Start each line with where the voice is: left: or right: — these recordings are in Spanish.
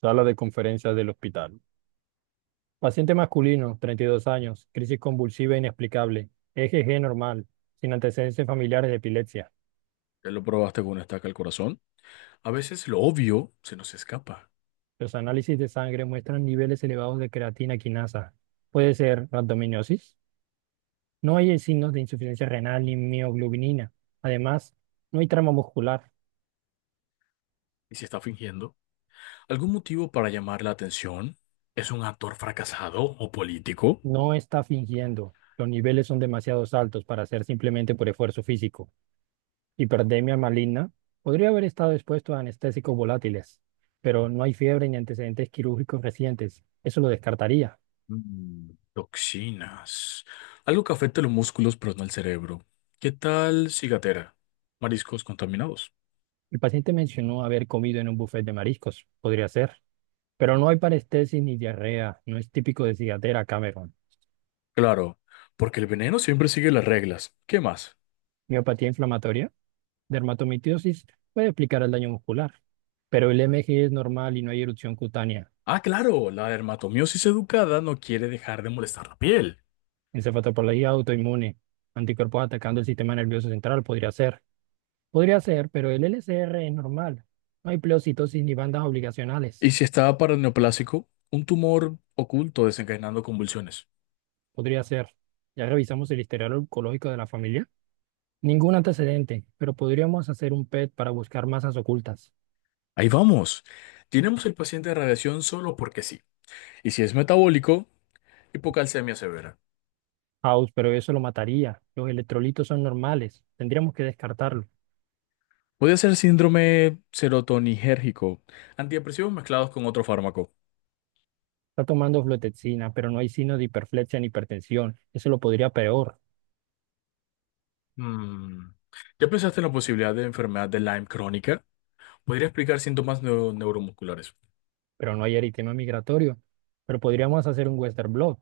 right: Sala de conferencias del hospital. Paciente masculino, 32 años, crisis convulsiva inexplicable, EGG normal, sin antecedentes familiares de epilepsia.
left: Ya lo probaste con una estaca al corazón. A veces lo obvio se nos escapa.
right: Los análisis de sangre muestran niveles elevados de creatina quinasa. Puede ser rhabdomiólisis. No hay signos de insuficiencia renal ni mioglobinina. Además, no hay trama muscular.
left: ¿Y si está fingiendo? ¿Algún motivo para llamar la atención? ¿Es un actor fracasado o político?
right: No está fingiendo. Los niveles son demasiado altos para ser simplemente por esfuerzo físico. Hipertermia maligna podría haber estado expuesto a anestésicos volátiles, pero no hay fiebre ni antecedentes quirúrgicos recientes. Eso lo descartaría.
left: Mm, toxinas. Algo que afecta los músculos, pero no el cerebro. ¿Qué tal cigatera? Mariscos contaminados.
right: El paciente mencionó haber comido en un buffet de mariscos. Podría ser. Pero no hay parestesis ni diarrea. No es típico de cigatera, Cameron.
left: Claro, porque el veneno siempre sigue las reglas. ¿Qué más?
right: Miopatía inflamatoria, dermatomitidosis puede explicar el daño muscular. Pero el MG es normal y no hay erupción cutánea.
left: Ah, claro, la dermatomiosis educada no quiere dejar de molestar la piel.
right: Encefalopatía autoinmune, anticuerpos atacando el sistema nervioso central podría ser. Podría ser, pero el LCR es normal. No hay pleocitosis ni bandas obligacionales.
left: Y si estaba paraneoplásico, un tumor oculto desencadenando convulsiones.
right: Podría ser. Ya revisamos el historial oncológico de la familia. Ningún antecedente, pero podríamos hacer un PET para buscar masas ocultas.
left: Ahí vamos. Tenemos el paciente de radiación solo porque sí. Y si es metabólico, hipocalcemia severa.
right: House, pero eso lo mataría. Los electrolitos son normales. Tendríamos que descartarlo.
left: Puede ser síndrome serotoninérgico, antidepresivos mezclados con otro fármaco.
right: Está tomando fluoxetina, pero no hay signo de hiperflexia ni hipertensión. Eso lo podría peor,
left: Mm. ¿Ya pensaste en la posibilidad de enfermedad de Lyme crónica? Podría explicar síntomas neuromusculares.
right: pero no hay eritema migratorio. Pero podríamos hacer un Western blot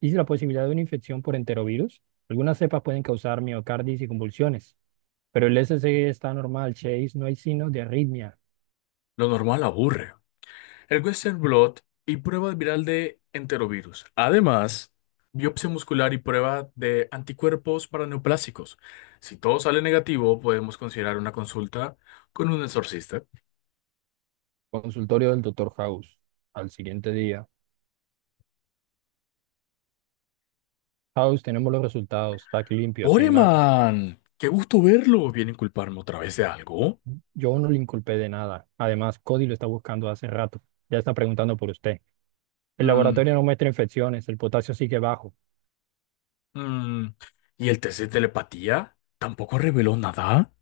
right: y la posibilidad de una infección por enterovirus. Algunas cepas pueden causar miocarditis y convulsiones, pero el SCG está normal, Chase, no hay signos de arritmia.
left: Lo normal aburre. El Western Blot y prueba viral de enterovirus. Además, biopsia muscular y prueba de anticuerpos para neoplásicos. Si todo sale negativo, podemos considerar una consulta con un exorcista.
right: Consultorio del doctor House. Al siguiente día. House, tenemos los resultados, está limpio, sin más.
left: ¡Poreman! ¡Qué gusto verlo! ¿Viene a culparme otra vez de algo?
right: Yo no le inculpé de nada. Además, Cody lo está buscando hace rato. Ya está preguntando por usted. El
left: Mm,
right: laboratorio no muestra infecciones, el potasio sigue bajo.
left: mm. ¿Y el test de telepatía? ¿Tampoco reveló nada?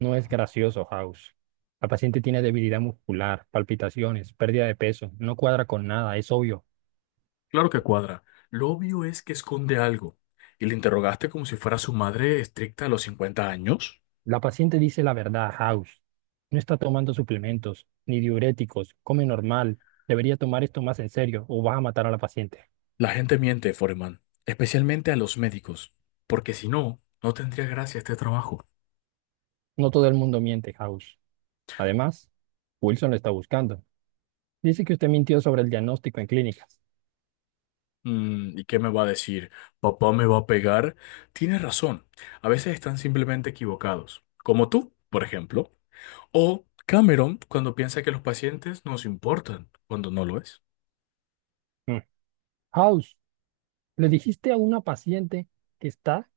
right: No es gracioso, House. La paciente tiene debilidad muscular, palpitaciones, pérdida de peso, no cuadra con nada, es obvio.
left: Claro que cuadra. Lo obvio es que esconde algo. ¿Y le interrogaste como si fuera su madre estricta a los 50 años?
right: La paciente dice la verdad a House. No está tomando suplementos, ni diuréticos, come normal. Debería tomar esto más en serio o vas a matar a la paciente.
left: La gente miente, Foreman, especialmente a los médicos, porque si no, no tendría gracia este trabajo.
right: No todo el mundo miente, House. Además, Wilson lo está buscando. Dice que usted mintió sobre el diagnóstico en clínicas.
left: Mm, ¿y qué me va a decir? ¿Papá me va a pegar? Tienes razón, a veces están simplemente equivocados, como tú, por ejemplo, o Cameron cuando piensa que los pacientes nos importan, cuando no lo es.
right: Mm. House, le dijiste a una paciente que está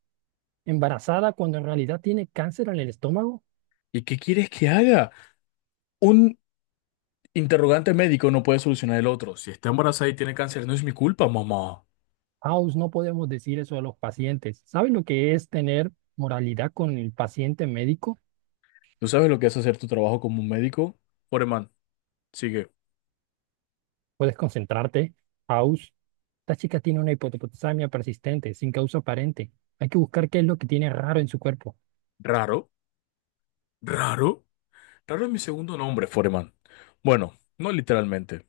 right: embarazada cuando en realidad tiene cáncer en el estómago.
left: ¿Y qué quieres que haga? Un interrogante médico no puede solucionar el otro. Si está embarazada y tiene cáncer, no es mi culpa, mamá.
right: House, no podemos decir eso a los pacientes. ¿Sabe lo que es tener moralidad con el paciente médico?
left: ¿Tú sabes lo que es hacer tu trabajo como un médico? Foreman, sigue.
right: Puedes concentrarte, House. Esta chica tiene una hipopotasamia persistente, sin causa aparente. Hay que buscar qué es lo que tiene raro en su cuerpo.
left: Raro. Raro. Raro es mi segundo nombre, Foreman. Bueno, no literalmente,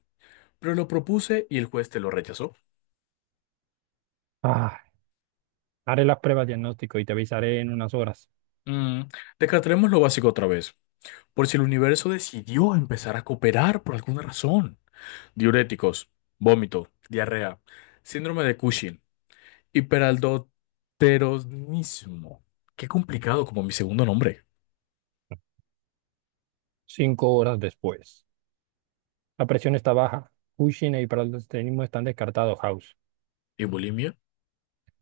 left: pero lo propuse y el juez te lo rechazó.
right: Ah, Haré las pruebas diagnóstico y te avisaré en unas horas.
left: Mm, descartaremos lo básico otra vez, por si el universo decidió empezar a cooperar por alguna razón. Diuréticos, vómito, diarrea, síndrome de Cushing, hiperaldoteronismo. Qué complicado como mi segundo nombre.
right: 5 horas después. La presión está baja. Cushing e hiperaldosteronismo están descartados, House.
left: ¿Y bulimia?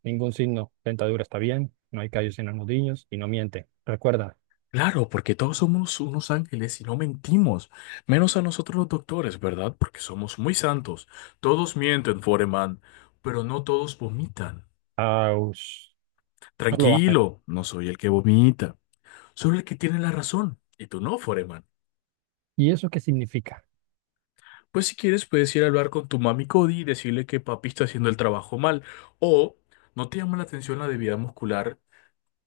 right: Ningún signo. Dentadura está bien. No hay callos en los nudillos y no miente. Recuerda,
left: Claro, porque todos somos unos ángeles y no mentimos, menos a nosotros los doctores, ¿verdad? Porque somos muy santos. Todos mienten, Foreman, pero no todos vomitan.
right: House, no lo hagan.
left: Tranquilo, no soy el que vomita, solo el que tiene la razón, y tú no, Foreman.
right: ¿Y eso qué significa?
left: Pues si quieres puedes ir a hablar con tu mami Cody y decirle que papi está haciendo el trabajo mal, o ¿no te llama la atención la debilidad muscular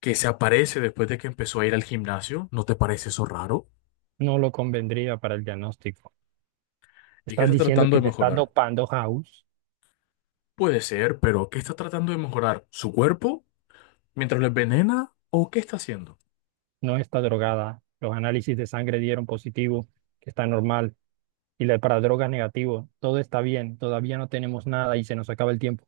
left: que se aparece después de que empezó a ir al gimnasio? ¿No te parece eso raro?
right: No lo convendría para el diagnóstico.
left: ¿Y qué
right: ¿Estás
left: está
right: diciendo
left: tratando
right: que
left: de
right: te estás
left: mejorar?
right: dopando, House?
left: Puede ser, pero ¿qué está tratando de mejorar? ¿Su cuerpo mientras lo envenena? ¿O qué está haciendo?
right: No está drogada. Los análisis de sangre dieron positivo, que está normal. Y la para drogas negativo. Todo está bien. Todavía no tenemos nada y se nos acaba el tiempo.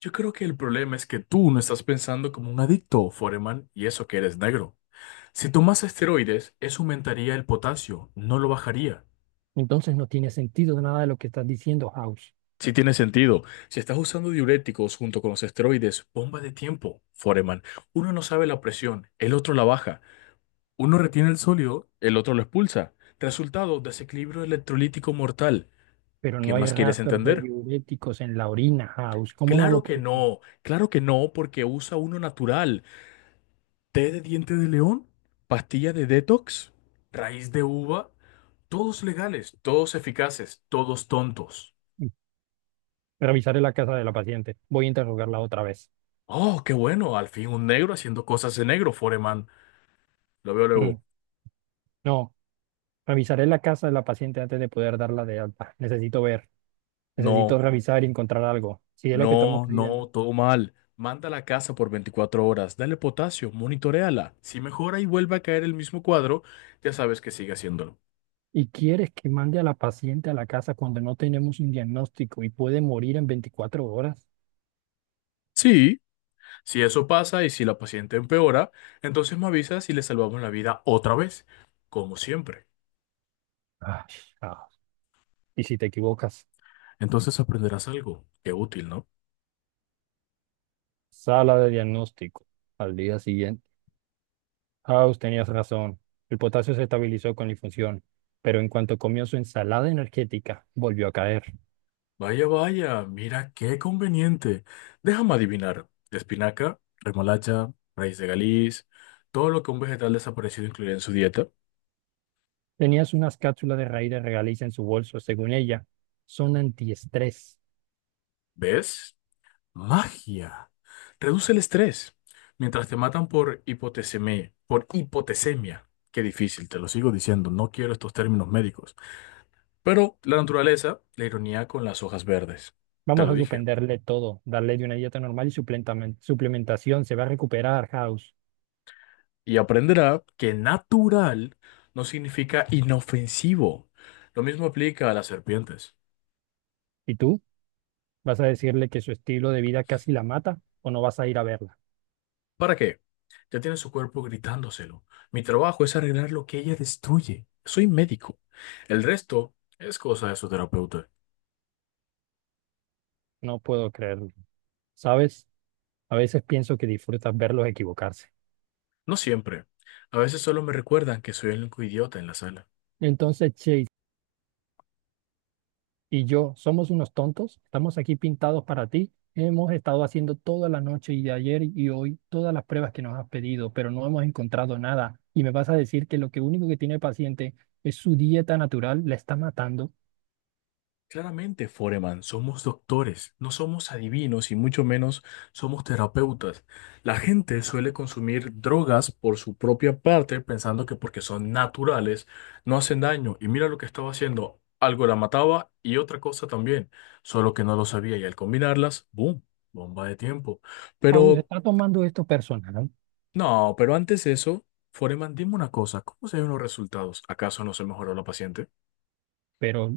left: Yo creo que el problema es que tú no estás pensando como un adicto, Foreman, y eso que eres negro. Si tomas esteroides, eso aumentaría el potasio, no lo bajaría.
right: Entonces no tiene sentido nada de lo que estás diciendo, House.
left: Sí tiene sentido. Si estás usando diuréticos junto con los esteroides, bomba de tiempo, Foreman. Uno no sabe la presión, el otro la baja. Uno retiene el sólido, el otro lo expulsa. Resultado, desequilibrio electrolítico mortal.
right: Pero
left: ¿Qué
right: no hay
left: más quieres
right: rastros de
left: entender?
right: diuréticos en la orina, House. ¿Cómo no lo puedes?
left: Claro que no, porque usa uno natural. Té de diente de león, pastilla de detox, raíz de uva, todos legales, todos eficaces, todos tontos.
right: Mm. Revisaré la casa de la paciente. Voy a interrogarla otra vez.
left: Oh, qué bueno, al fin un negro haciendo cosas de negro, Foreman. Lo veo
right: Mm.
left: luego.
right: No, revisaré la casa de la paciente antes de poder darla de alta. Necesito ver. Necesito
left: No,
right: revisar y encontrar algo, si es lo que estamos
left: no,
right: creyendo.
left: no, todo mal. Mándala a casa por 24 horas, dale potasio, monitoréala. Si mejora y vuelve a caer el mismo cuadro, ya sabes que sigue haciéndolo.
right: Y quieres que mande a la paciente a la casa cuando no tenemos un diagnóstico y puede morir en 24 horas.
left: Sí. Si eso pasa y si la paciente empeora, entonces me avisas y le salvamos la vida otra vez, como siempre.
right: Ay, ah, y si te equivocas,
left: Entonces aprenderás algo. Qué útil, ¿no?
right: sala de diagnóstico al día siguiente. House, tenías razón. El potasio se estabilizó con la infusión, pero en cuanto comió su ensalada energética, volvió a caer.
left: Vaya, vaya, mira qué conveniente. Déjame adivinar. Espinaca, remolacha, raíz de galiz, todo lo que un vegetal desaparecido incluiría en su dieta.
right: Tenías unas cápsulas de raíz de regaliz en su bolso, según ella, son antiestrés.
left: ¿Ves? Magia. Reduce el estrés. Mientras te matan por hipotesemia, por hipotesemia. Qué difícil, te lo sigo diciendo, no quiero estos términos médicos. Pero la naturaleza, la ironía con las hojas verdes. Te
right: Vamos
left: lo
right: a
left: dije.
right: suspenderle todo, darle de una dieta normal y suplementación. Se va a recuperar, House.
left: Y aprenderá que natural no significa inofensivo. Lo mismo aplica a las serpientes.
right: ¿Y tú? ¿Vas a decirle que su estilo de vida casi la mata o no vas a ir a verla?
left: ¿Para qué? Ya tiene su cuerpo gritándoselo. Mi trabajo es arreglar lo que ella destruye. Soy médico. El resto es cosa de su terapeuta.
right: No puedo creerlo. ¿Sabes? A veces pienso que disfrutas verlos equivocarse.
left: No siempre. A veces solo me recuerdan que soy el único idiota en la sala.
right: Entonces, Chase y yo somos unos tontos. Estamos aquí pintados para ti. Hemos estado haciendo toda la noche y de ayer y hoy todas las pruebas que nos has pedido, pero no hemos encontrado nada. Y me vas a decir que lo que único que tiene el paciente es su dieta natural, la está matando.
left: Claramente, Foreman, somos doctores, no somos adivinos y mucho menos somos terapeutas. La gente suele consumir drogas por su propia parte pensando que porque son naturales no hacen daño. Y mira lo que estaba haciendo, algo la mataba y otra cosa también, solo que no lo sabía y al combinarlas, ¡boom! Bomba de tiempo.
right: Aún se
left: Pero,
right: está tomando esto personal.
left: no, pero antes de eso, Foreman, dime una cosa, ¿cómo se ven los resultados? ¿Acaso no se mejoró la paciente?
right: Pero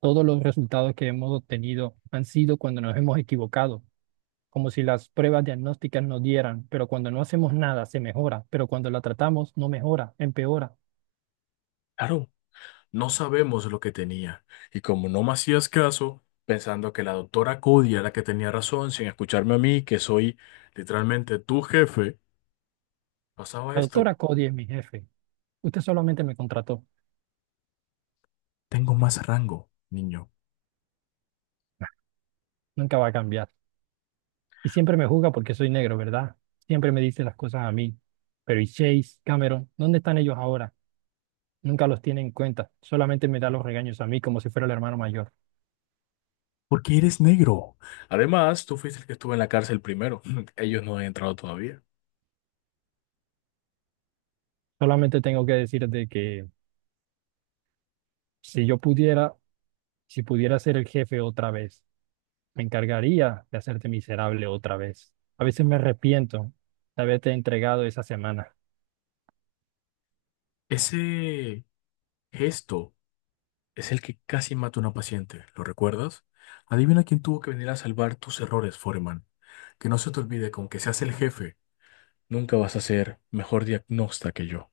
right: todos los resultados que hemos obtenido han sido cuando nos hemos equivocado, como si las pruebas diagnósticas nos dieran, pero cuando no hacemos nada se mejora, pero cuando la tratamos no mejora, empeora.
left: Claro. No sabemos lo que tenía, y como no me hacías caso, pensando que la doctora Cody era la que tenía razón, sin escucharme a mí, que soy literalmente tu jefe, pasaba
right: La
left: esto.
right: doctora Cody es mi jefe. Usted solamente me contrató,
left: Tengo más rango, niño,
right: nunca va a cambiar. Y siempre me juzga porque soy negro, ¿verdad? Siempre me dice las cosas a mí. Pero ¿y Chase, Cameron? ¿Dónde están ellos ahora? Nunca los tiene en cuenta, solamente me da los regaños a mí como si fuera el hermano mayor.
left: porque eres negro. Además, tú fuiste el que estuvo en la cárcel primero. Ellos no han entrado todavía.
right: Solamente tengo que decirte que si yo pudiera, si pudiera ser el jefe otra vez, me encargaría de hacerte miserable otra vez. A veces me arrepiento de haberte entregado esa semana.
left: Ese gesto es el que casi mata a una paciente, ¿lo recuerdas? Adivina quién tuvo que venir a salvar tus errores, Foreman. Que no se te olvide, con que seas el jefe. Nunca vas a ser mejor diagnóstica que yo.